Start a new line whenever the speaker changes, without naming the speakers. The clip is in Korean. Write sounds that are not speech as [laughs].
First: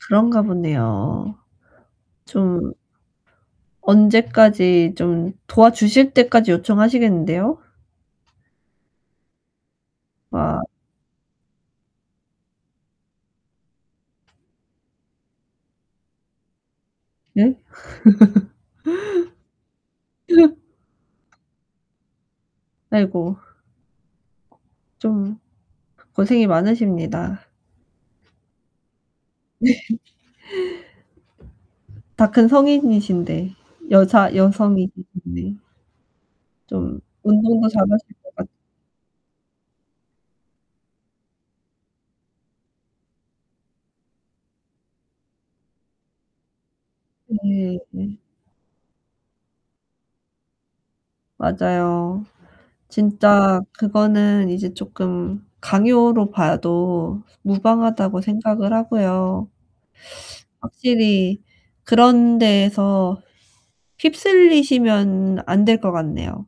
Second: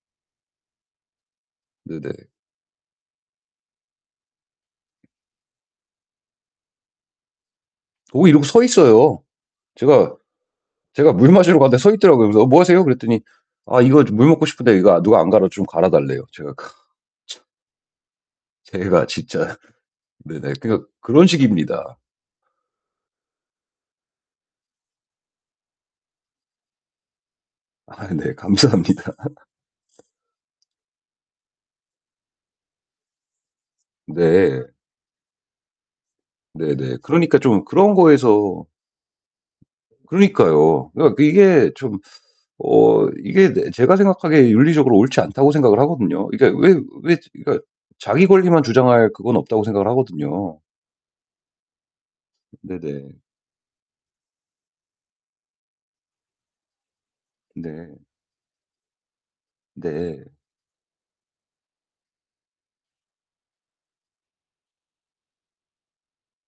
그런가 보네요.
네네.
좀 언제 까지 좀 도와주실 때까지 요청하시겠는데요?
오 이러고 서 있어요. 제가
아.
제가 물 마시러 갔는데 서 있더라고요. 그래서 "어 뭐 하세요?" 그랬더니 아 이거 저 물 먹고 싶은데 이거 아 누가 안 갈아 좀 갈아 달래요. 제가 크 참
음?
제가 진짜 네네
[laughs]
그러니까 그런 식입니다.
아이고. 좀 고생이 많으십니다.
아 네. 감사합니다.
네 다 큰 성인이신데 여자
네.
여성이신데
네네.
좀
그러니까 좀
운동도
그런
잘하실 것 같
거에서 그러니까요. 그러니까 이게 좀 어 이게 네 제가 생각하기에 윤리적으로 옳지 않다고 생각을 하거든요. 이게 왜 왜 그러니까
네 예.
자기 권리만 주장할 그건 없다고 생각을 하거든요.
맞아요.
네네.
진짜 그거는 이제 쪼끔 강요로 봐도
네.
무방하다고 생각을 하고요.
네.
확실히 그런 데에서 휩쓸리시면 안 될 것 같네요.